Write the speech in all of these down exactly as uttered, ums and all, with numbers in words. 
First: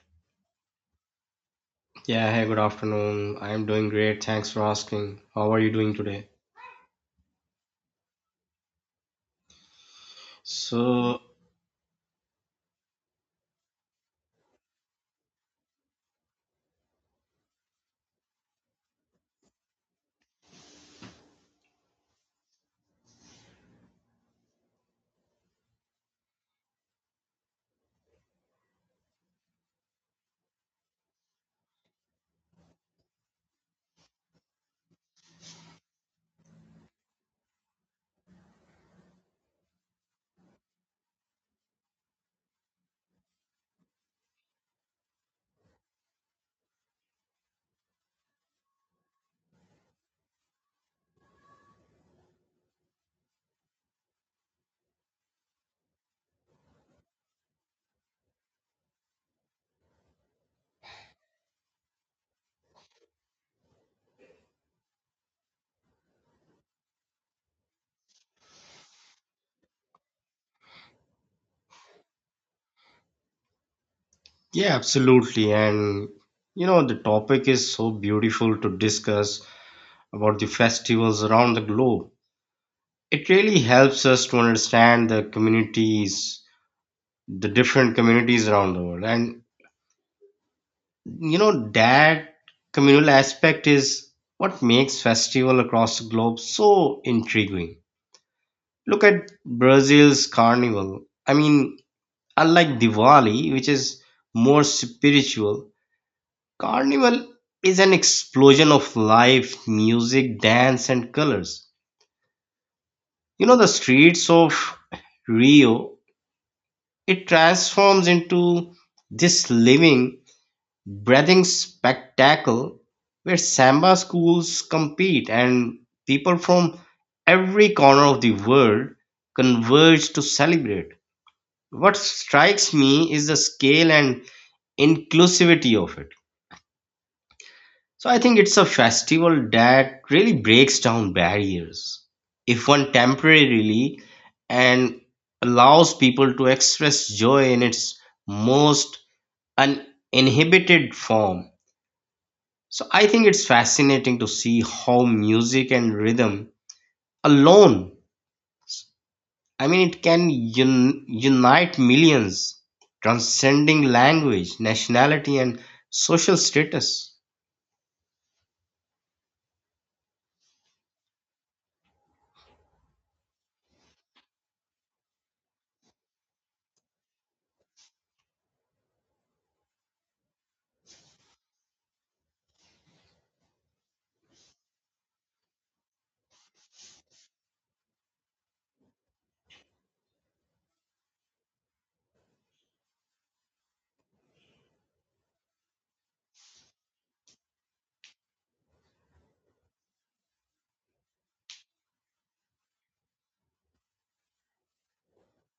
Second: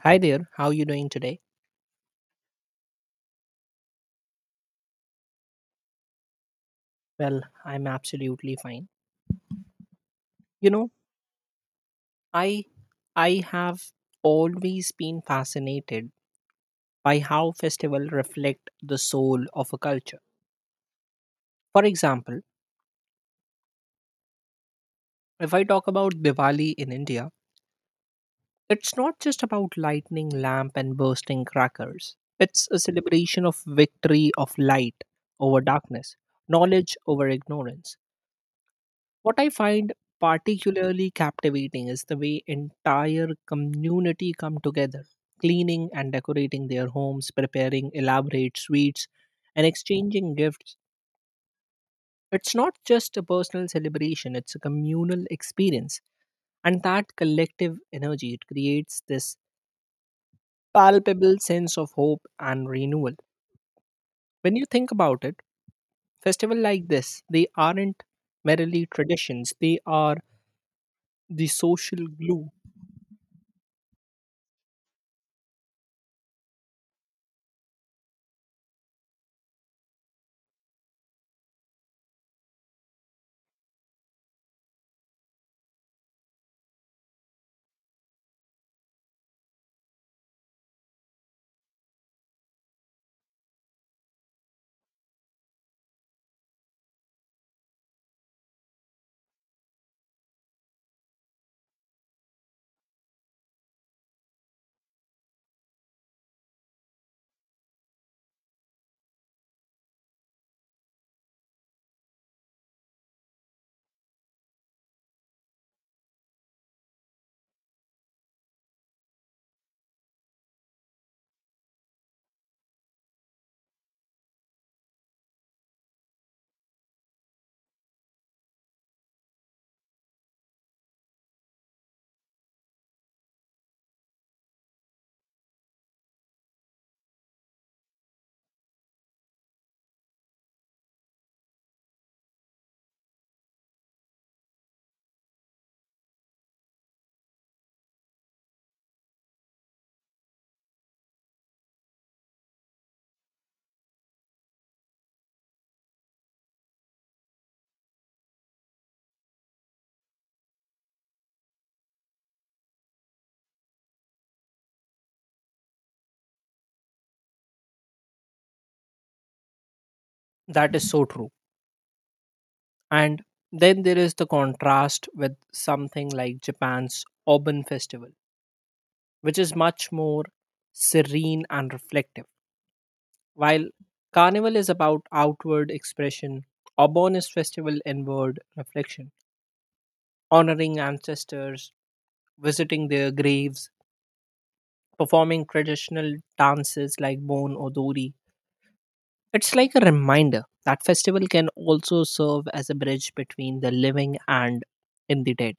Hi there, how are you doing today? Yeah, hey, good afternoon. I am doing great. Thanks for asking. How are you doing today? Well, I'm absolutely fine. You know, So, I I have always been fascinated by how festivals reflect the soul of a culture. For example, if I talk about Diwali in India, it's not just about lighting lamp and bursting crackers. It's a celebration of victory of light over darkness, knowledge over ignorance. What I find particularly captivating is the way entire community come together, cleaning and decorating their homes, preparing elaborate sweets, and exchanging gifts. It's not just a personal celebration, it's a communal experience. And that collective energy, it creates this palpable sense of hope and renewal. When you think about it, festivals like this, they aren't merely traditions, they are the social glue yeah, absolutely. And you know, the topic is so beautiful to discuss about the festivals around the globe. It really helps us to understand the communities, the different communities around the world. And you know, that communal aspect is what makes festival across the globe so intriguing. Look at Brazil's carnival. I mean, unlike Diwali, which is more spiritual, Carnival is an explosion of life, music, dance, and colors. You know, the streets of Rio, it transforms into this living, breathing spectacle where samba schools compete and people from every corner of the world converge to celebrate. What strikes me is the scale and inclusivity of it. So I think it's a festival that really breaks down barriers, if one temporarily, and allows people to express joy in its most uninhibited form. So I think it's fascinating to see how music and rhythm alone, I mean, it can un- unite millions, transcending language, nationality, and social status. that is so true. And then there is the contrast with something like Japan's Obon Festival, which is much more serene and reflective. While Carnival is about outward expression, Obon is festival inward reflection, honoring ancestors, visiting their graves, performing traditional dances like Bon Odori. It's like a reminder that festival can also serve as a bridge between the living and in the dead,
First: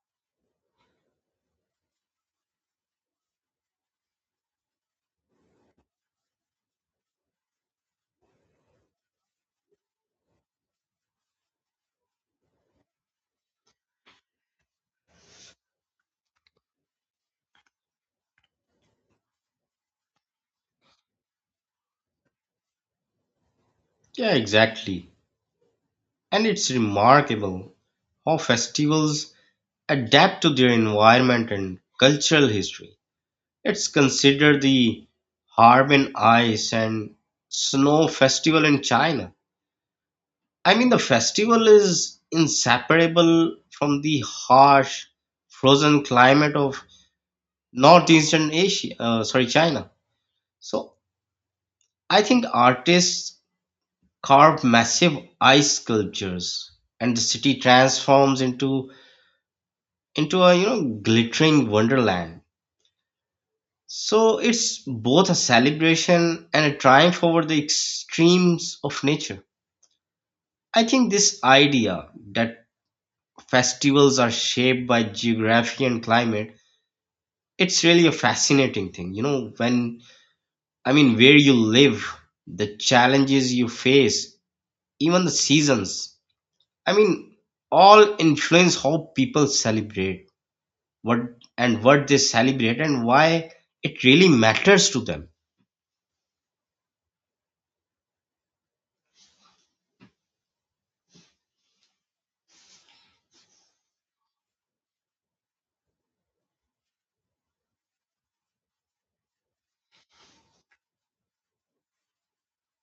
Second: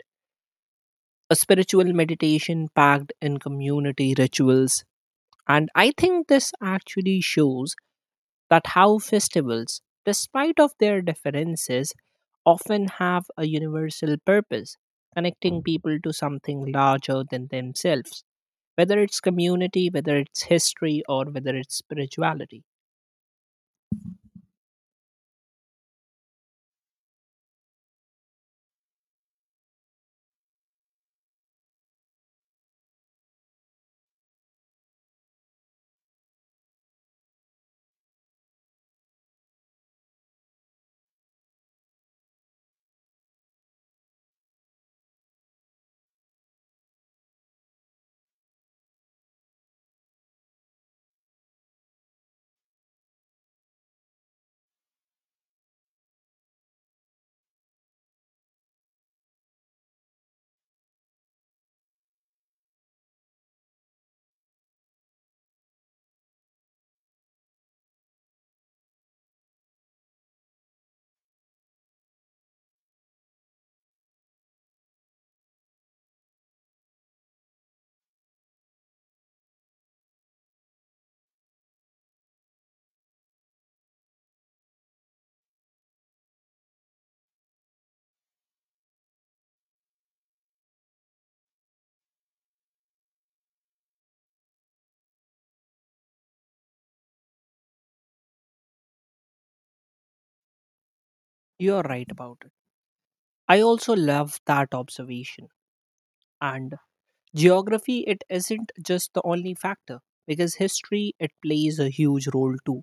a spiritual meditation packed in community rituals. And I think this actually shows that how festivals, despite of their differences, often have a universal purpose, connecting people to something larger than themselves, whether it's community, whether it's history, or whether it's spirituality. Yeah, exactly. And it's remarkable how festivals adapt to their environment and cultural history. It's considered the Harbin Ice and Snow Festival in China. I mean, the festival is inseparable from the harsh, frozen climate of northeastern Asia, uh, sorry, China. So I think artists carve massive ice sculptures, and the city transforms into into a, you know, glittering wonderland. So it's both a celebration and a triumph over the extremes of nature. I think this idea that festivals are shaped by geography and climate, it's really a fascinating thing, you know, when I mean, where you live, the challenges you face, even the seasons, I mean, all influence how people celebrate what, and what they celebrate, and why it really matters to them. You're right about it. I also love that observation. And Geography, it isn't just the only factor because history, it plays a huge role too.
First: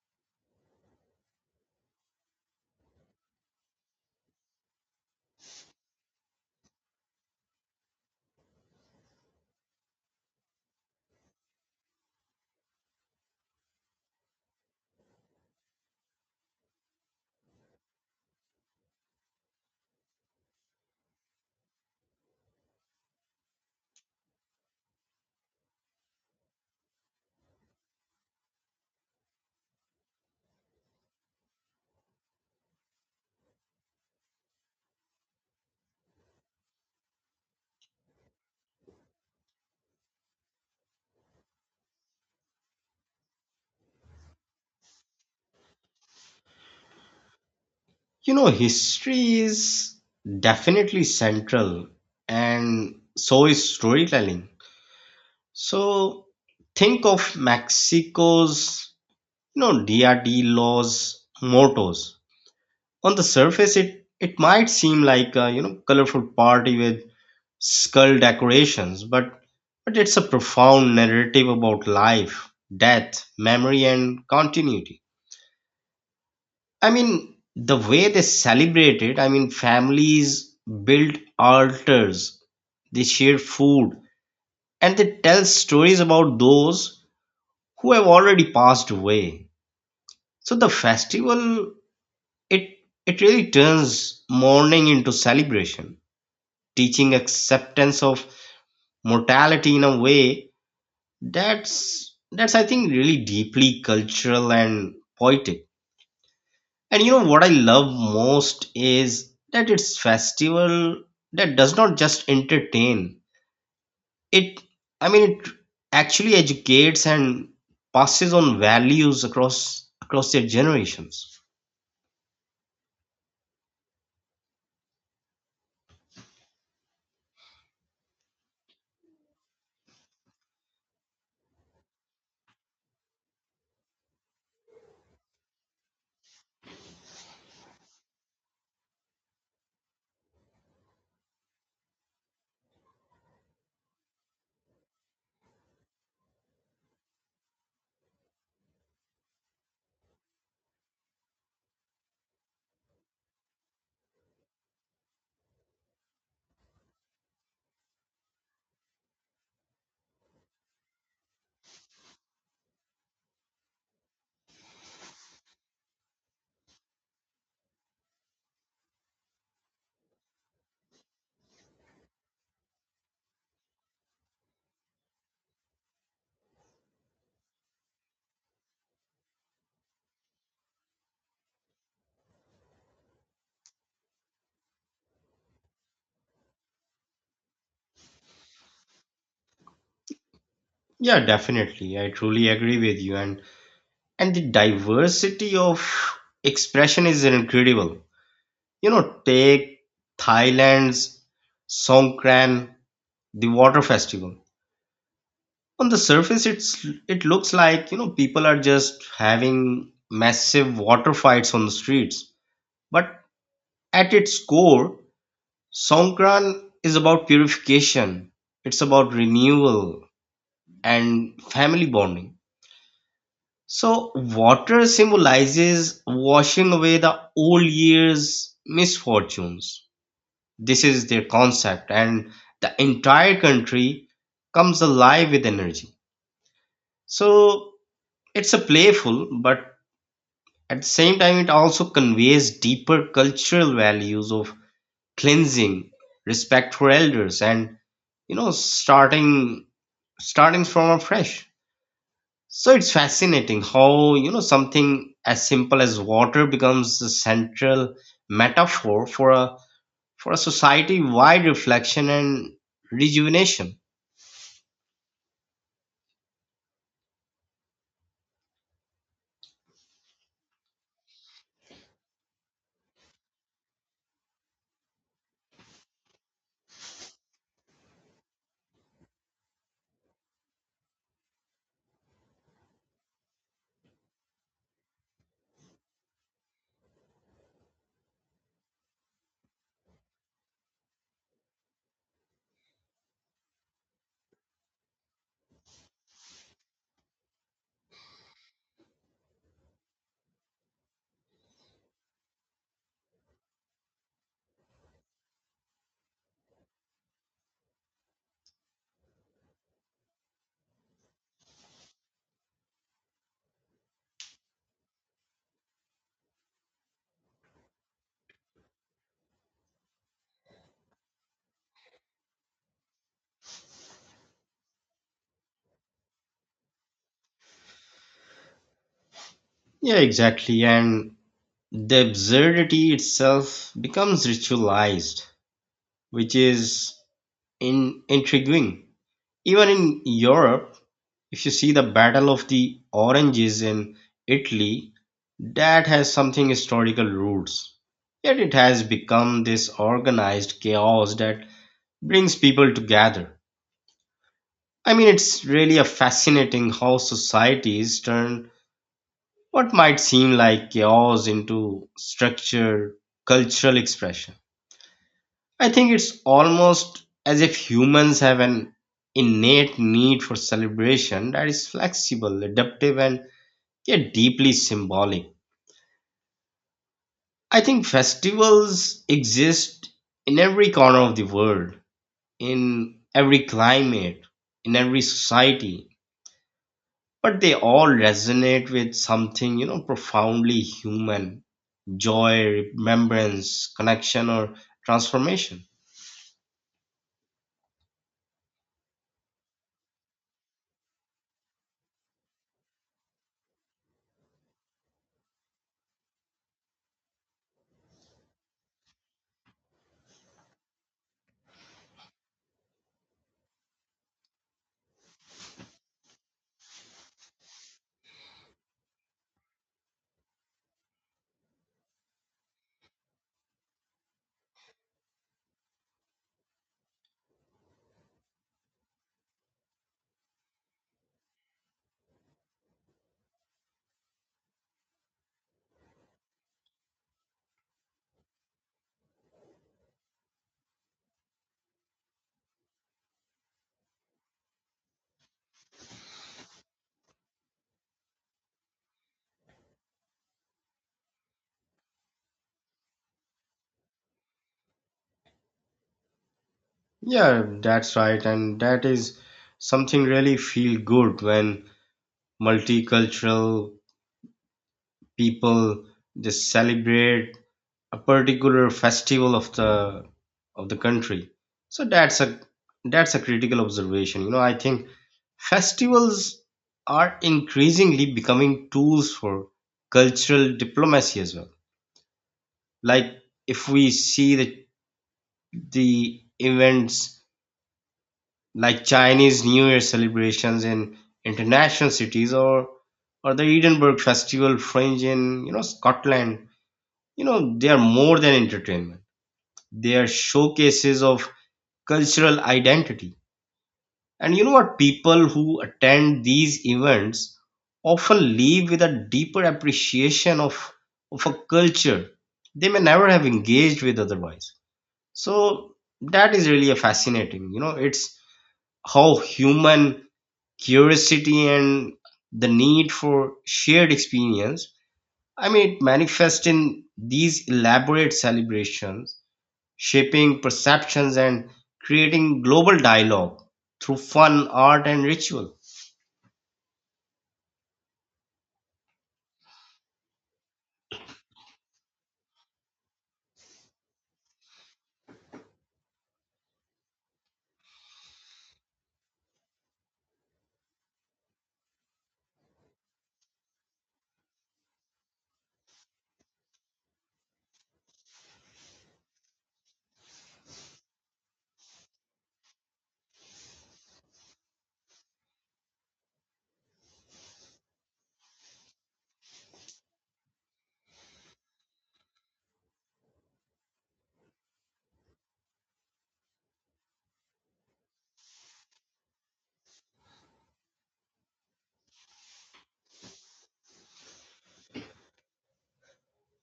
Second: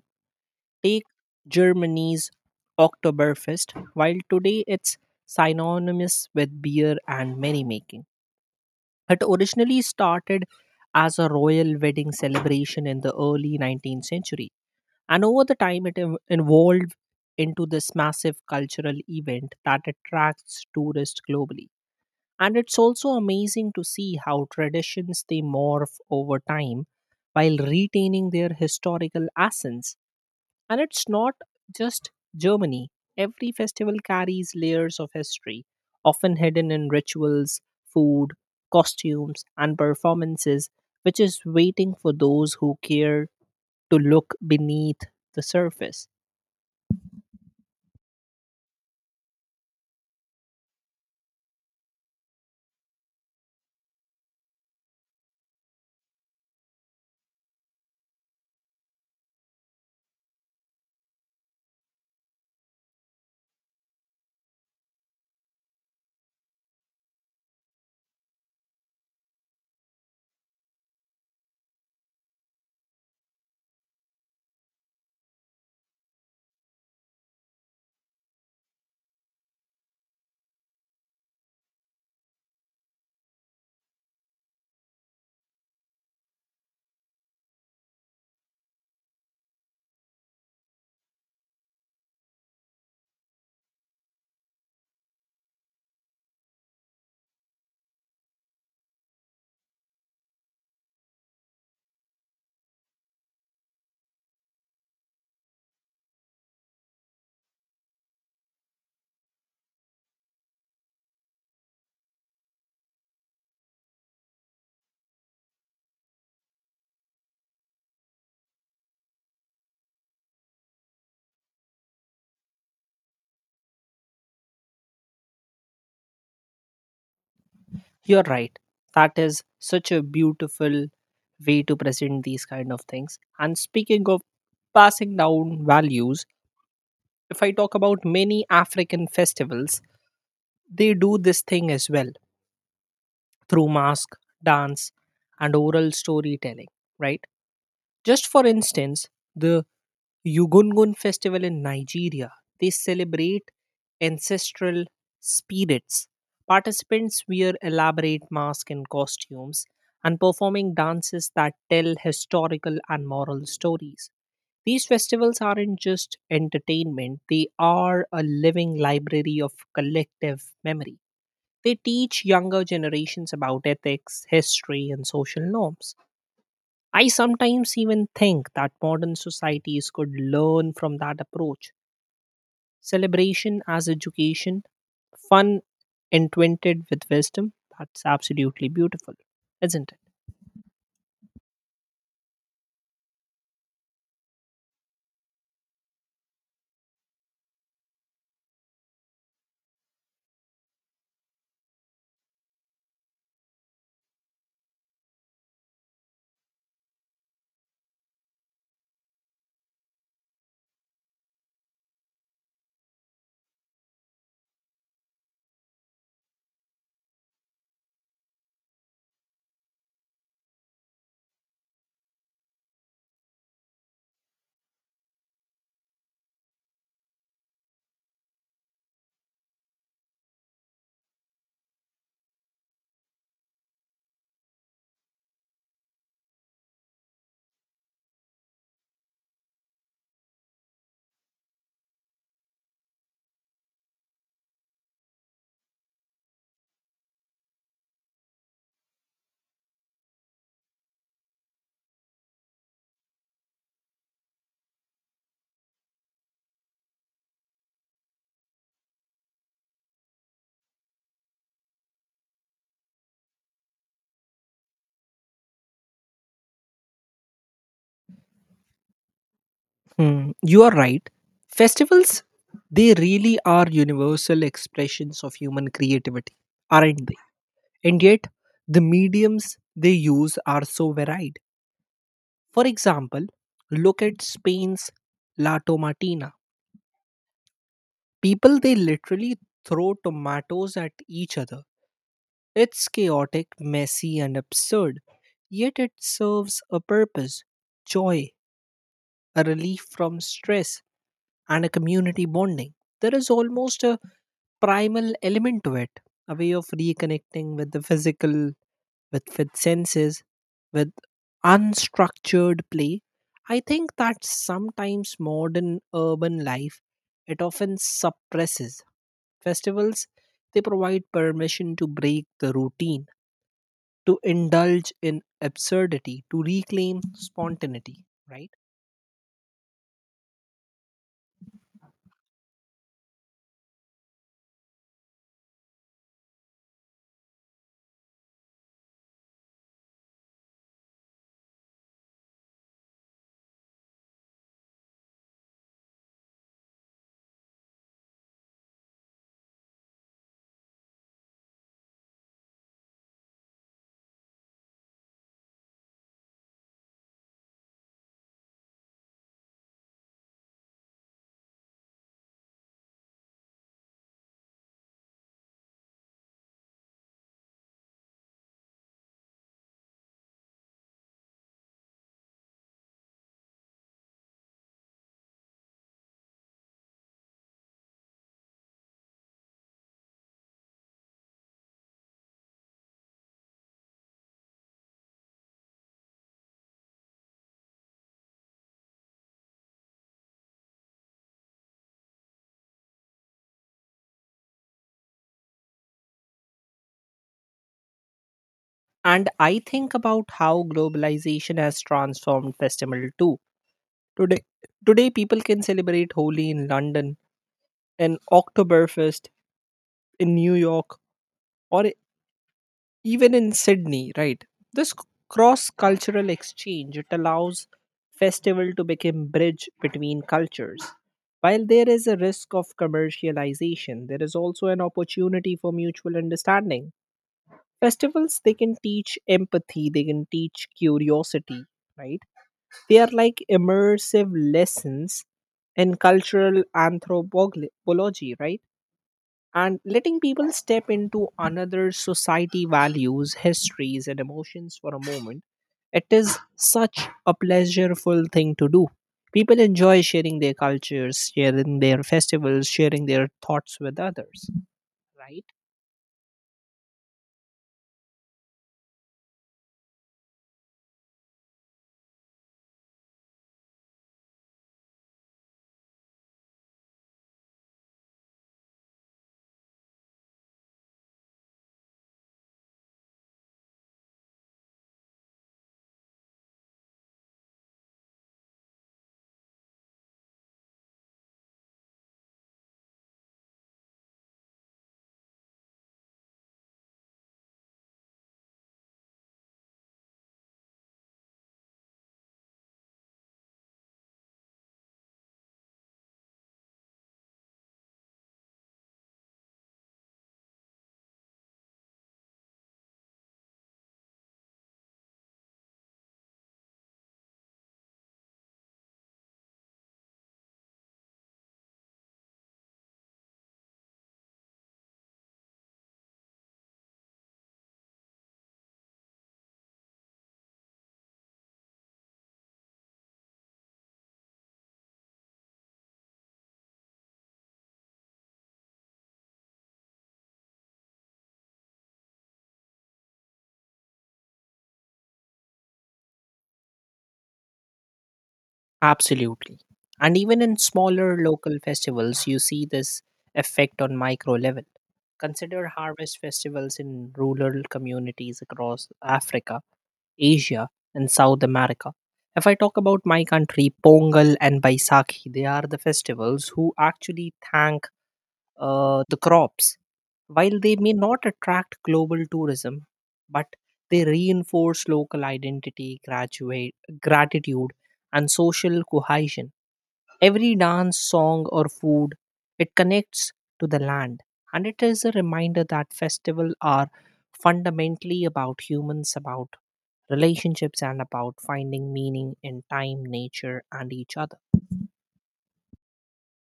Take Germany's Oktoberfest, while today it's synonymous with beer and merrymaking. It originally started as a royal wedding celebration in the early nineteenth century, and over the time it ev- evolved into this massive cultural event that attracts tourists globally. And it's also amazing to see how traditions they morph over time while retaining their historical essence. And it's not just Germany. Every festival carries layers of history, often hidden in rituals, food, costumes, and performances, which is waiting for those who care to look beneath the surface. You know, history is definitely central, and so is storytelling. So think of Mexico's, you know, D R D laws mottos. On the surface, it it might seem like a, you know, colorful party with skull decorations, but but it's a profound narrative about life, death, memory, and continuity. I mean, the way they celebrate it, I mean, families build altars, they share food, and they tell stories about those who have already passed away. So the festival, it it really turns mourning into celebration, teaching acceptance of mortality in a way that's that's I think really deeply cultural and poetic. And you know what I love most is that it's festival that does not just entertain. It, I mean, it actually educates and passes on values across across their generations. You're right. That is such a beautiful way to present these kind of things. And speaking of passing down values, if I talk about many African festivals, they do this thing as well through mask, dance, and oral storytelling, right? Just for instance, the Yugungun festival in Nigeria. They celebrate ancestral spirits. Participants wear elaborate masks and costumes and performing dances that tell historical and moral stories. These festivals aren't just entertainment, they are a living library of collective memory. They teach younger generations about ethics, history, and social norms. I sometimes even think that modern societies could learn from that approach. Celebration as education, fun entwined with wisdom. That's absolutely beautiful, isn't it? Yeah, definitely. I truly agree with you, and and the diversity of expression is incredible. You know, take Thailand's Songkran, the water festival. On the surface, it's it looks like, you know, people are just having massive water fights on the streets, but at its core, Songkran is about purification, it's about renewal and family bonding. So water symbolizes washing away the old year's misfortunes. This is their concept, and the entire country comes alive with energy. So it's a playful but at the same time, it also conveys deeper cultural values of cleansing, respect for elders, and, you know, starting starting from afresh. So it's fascinating how, you know, something as simple as water becomes the central metaphor for a for a society-wide reflection and rejuvenation. Hmm, you are right. Festivals, they really are universal expressions of human creativity, aren't they? And yet, the mediums they use are so varied. For example, look at Spain's La Tomatina. People they literally throw tomatoes at each other. It's chaotic, messy, and absurd, yet it serves a purpose joy, a relief from stress, and a community bonding. There is almost a primal element to it, a way of reconnecting with the physical with with senses with unstructured play. I think that sometimes modern urban life, it often suppresses festivals. They provide permission to break the routine, to indulge in absurdity, to reclaim spontaneity, right? Yeah, exactly. And the absurdity itself becomes ritualized, which is in intriguing. Even in Europe, if you see the Battle of the Oranges in Italy, that has something historical roots. Yet it has become this organized chaos that brings people together. I mean, it's really a fascinating how societies turn what might seem like chaos into structure, cultural expression. I think it's almost as if humans have an innate need for celebration that is flexible, adaptive, and yet deeply symbolic. I think festivals exist in every corner of the world, in every climate, in every society, but they all resonate with something, you know, profoundly human: joy, remembrance, connection, or transformation. And I think about how globalization has transformed festival too. today Today people can celebrate Holi in London, in Oktoberfest in New York, or even in Sydney, right? This cross cultural exchange, it allows festival to become bridge between cultures. While there is a risk of commercialization, there is also an opportunity for mutual understanding. Festivals they can teach empathy, they can teach curiosity, right? They are like immersive lessons in cultural anthropology, right? And letting people step into another society values histories and emotions for a moment, it is such a pleasureful thing to do. People enjoy sharing their cultures, sharing their festivals, sharing their thoughts with others, right? Yeah, that's right. And that is something really feel good when multicultural people just celebrate a particular festival of the of the country. So that's a that's a critical observation. You know, I think festivals are increasingly becoming tools for cultural diplomacy as well. Like if we see the the events like Chinese New Year celebrations in international cities, or or the Edinburgh Festival Fringe in, you know, Scotland. You know, they are more than entertainment. They are showcases of cultural identity. And you know what? People who attend these events often leave with a deeper appreciation of of a culture they may never have engaged with otherwise. So that is really a fascinating. You know, it's how human curiosity and the need for shared experience. I mean, it manifests in these elaborate celebrations, shaping perceptions and creating global dialogue through fun, art, and ritual. Absolutely. And even in smaller local festivals you see this effect on micro level. Consider harvest festivals in rural communities across africa, Asia, and South America. If I talk about my country, Pongal and Baisakhi, they are the festivals who actually thank uh, the crops. While they may not attract global tourism, but they reinforce local identity, graduate, gratitude, and social cohesion. Every dance, song, or food, it connects to the land. And it is a reminder that festivals are fundamentally about humans, about Relationships and about finding meaning in time, nature, and each other.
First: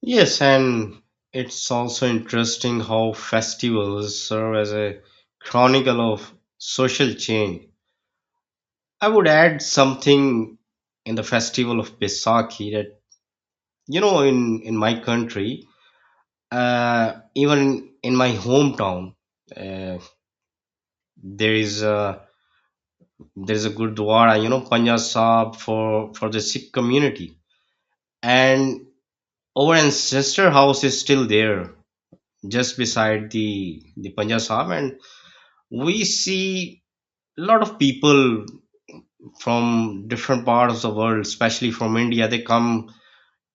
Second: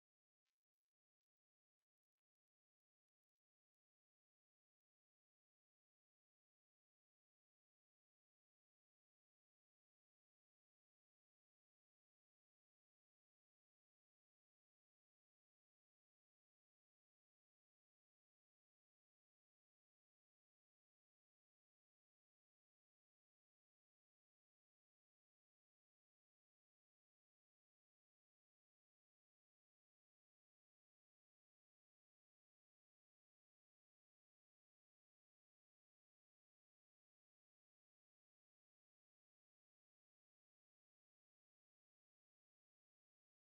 Yes, and it's also interesting how festivals serve as a chronicle of social change. I would add something in the festival of Baisakhi that, you know, in, in my country, Uh, even in my hometown, uh, there is a there is a gurdwara, you know, Panjab Sahib for for the Sikh community, and our ancestor house is still there, just beside the the Panjab Sahib, and we see a lot of people from different parts of the world, especially from India. They come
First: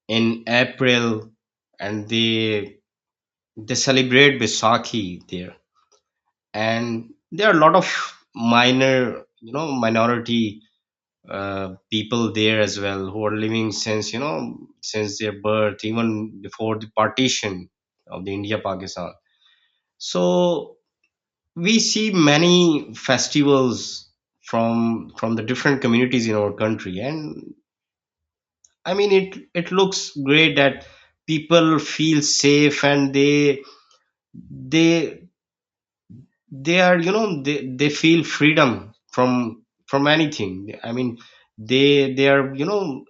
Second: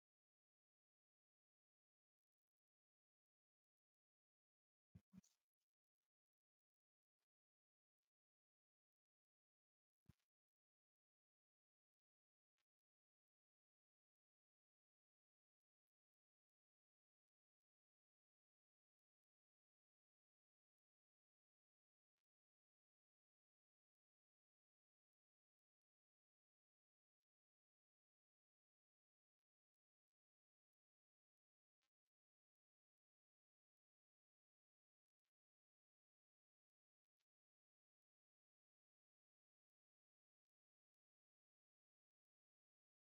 in April, and they they celebrate Baisakhi there. And there are a lot of minor, you know, minority uh, people there as well, who are living since, you know, since their birth, even before the partition of the India Pakistan. So we see many festivals from from the different communities in our country. And I mean, it it looks great that people feel safe, and they they they are, you know, they, they feel freedom from from anything. I mean, they they are, you know,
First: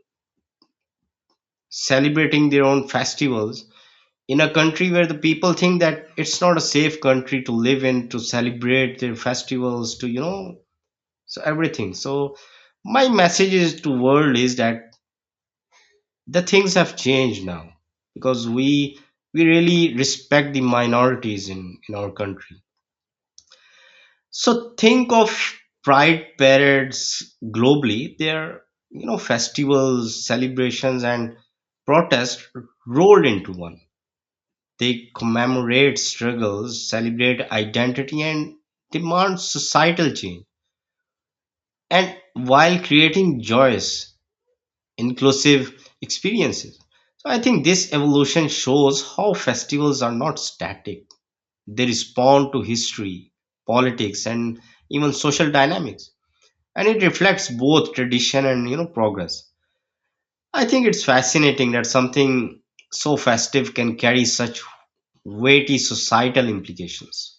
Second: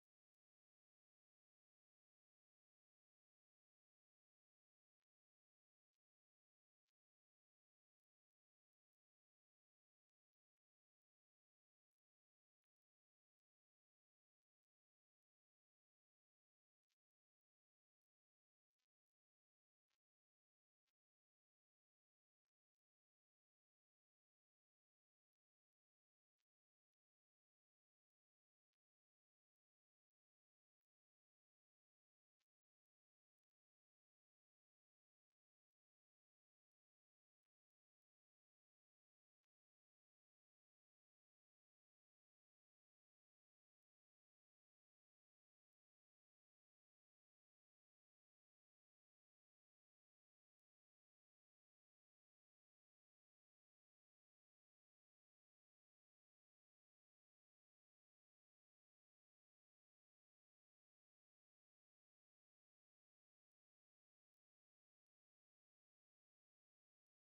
celebrating their own festivals in a country where the people think that it's not a safe country to live in, to celebrate their festivals to, you know, so everything. So my message is to world is that the things have changed now, because we we really respect the minorities in in our country. So think of pride parades globally. They're, you know, festivals, celebrations, and protests rolled into one. They commemorate struggles, celebrate identity, and demand societal change. And while creating joyous, inclusive experiences. So I think this evolution shows how festivals are not static. They respond to history, politics, and even social dynamics, and it reflects both tradition and, you know, progress. I think it's fascinating that something so festive can carry such weighty societal implications.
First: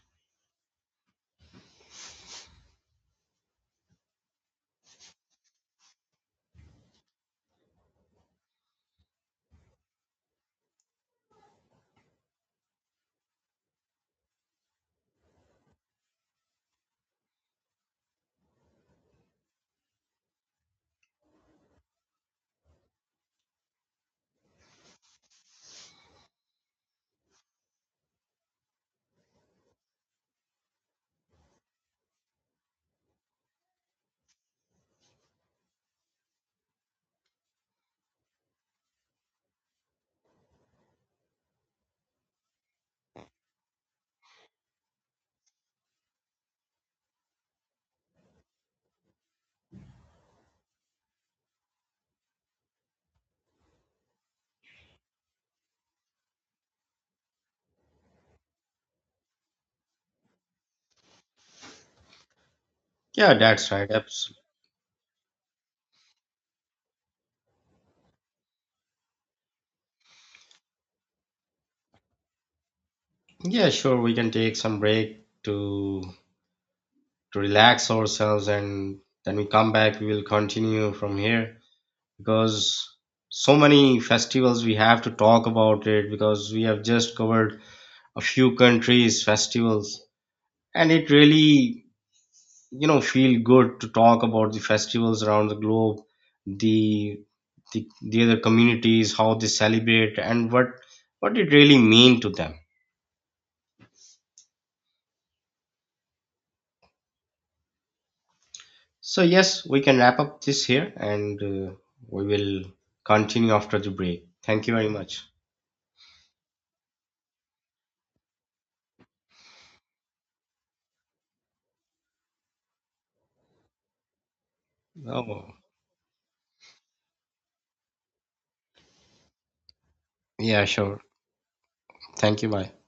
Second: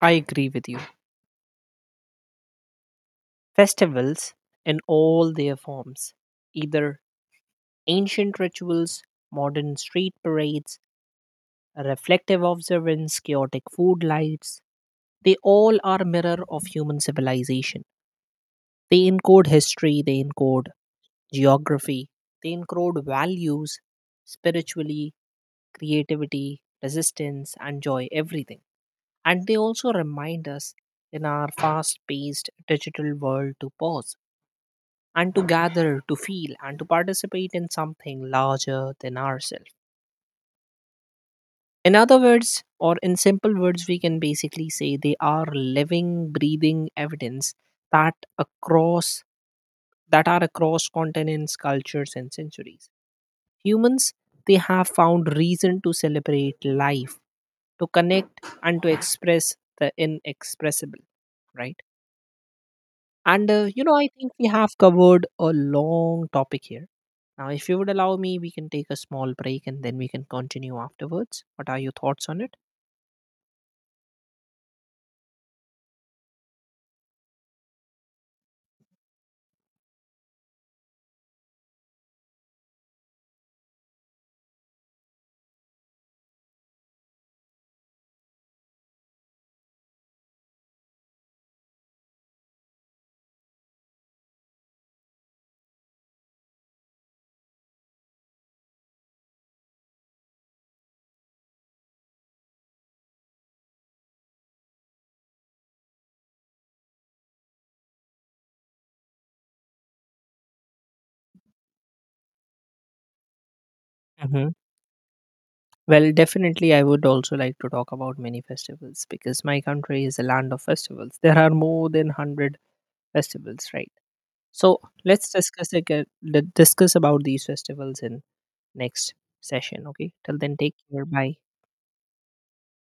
I agree with you. Festivals in all their forms, either ancient rituals, modern street parades, reflective observance, chaotic food lights, they all are a mirror of human civilization. They encode history, they encode geography, they encode values, spiritually, creativity, resistance, and joy, everything. And they also remind us in our fast paced digital world to pause and to gather, to feel, and to participate in something larger than ourselves. In other words, or in simple words, we can basically say they are living, breathing evidence that across that are across continents, cultures, and centuries. Humans, they have found reason to celebrate life, to connect, and to express the inexpressible, right? Yeah, And uh, that's you right, know, I think absolutely. we have covered a long topic here. Now, if you would allow me, we can take a small break and then we can continue afterwards. What are your thoughts on it? Yeah, sure, we can take some break to to relax ourselves, and then we come back, we will continue from here. Because so many festivals we have to talk about it, because we have just covered a few countries festivals, and it really, you know, feel good to talk about the festivals around the globe, the the, the other communities, how they celebrate, and what what it really mean to them. So yes, we can wrap up this here, and uh, we will continue after the break. Hmm. Thank you very much. Well, definitely, I would also like to talk about many festivals because my country is a land of festivals. There are more than one hundred festivals, right? So, let's Oh, discuss again, discuss about these festivals in next session, okay? Till then, yeah, take sure, care. Bye. thank you, bye.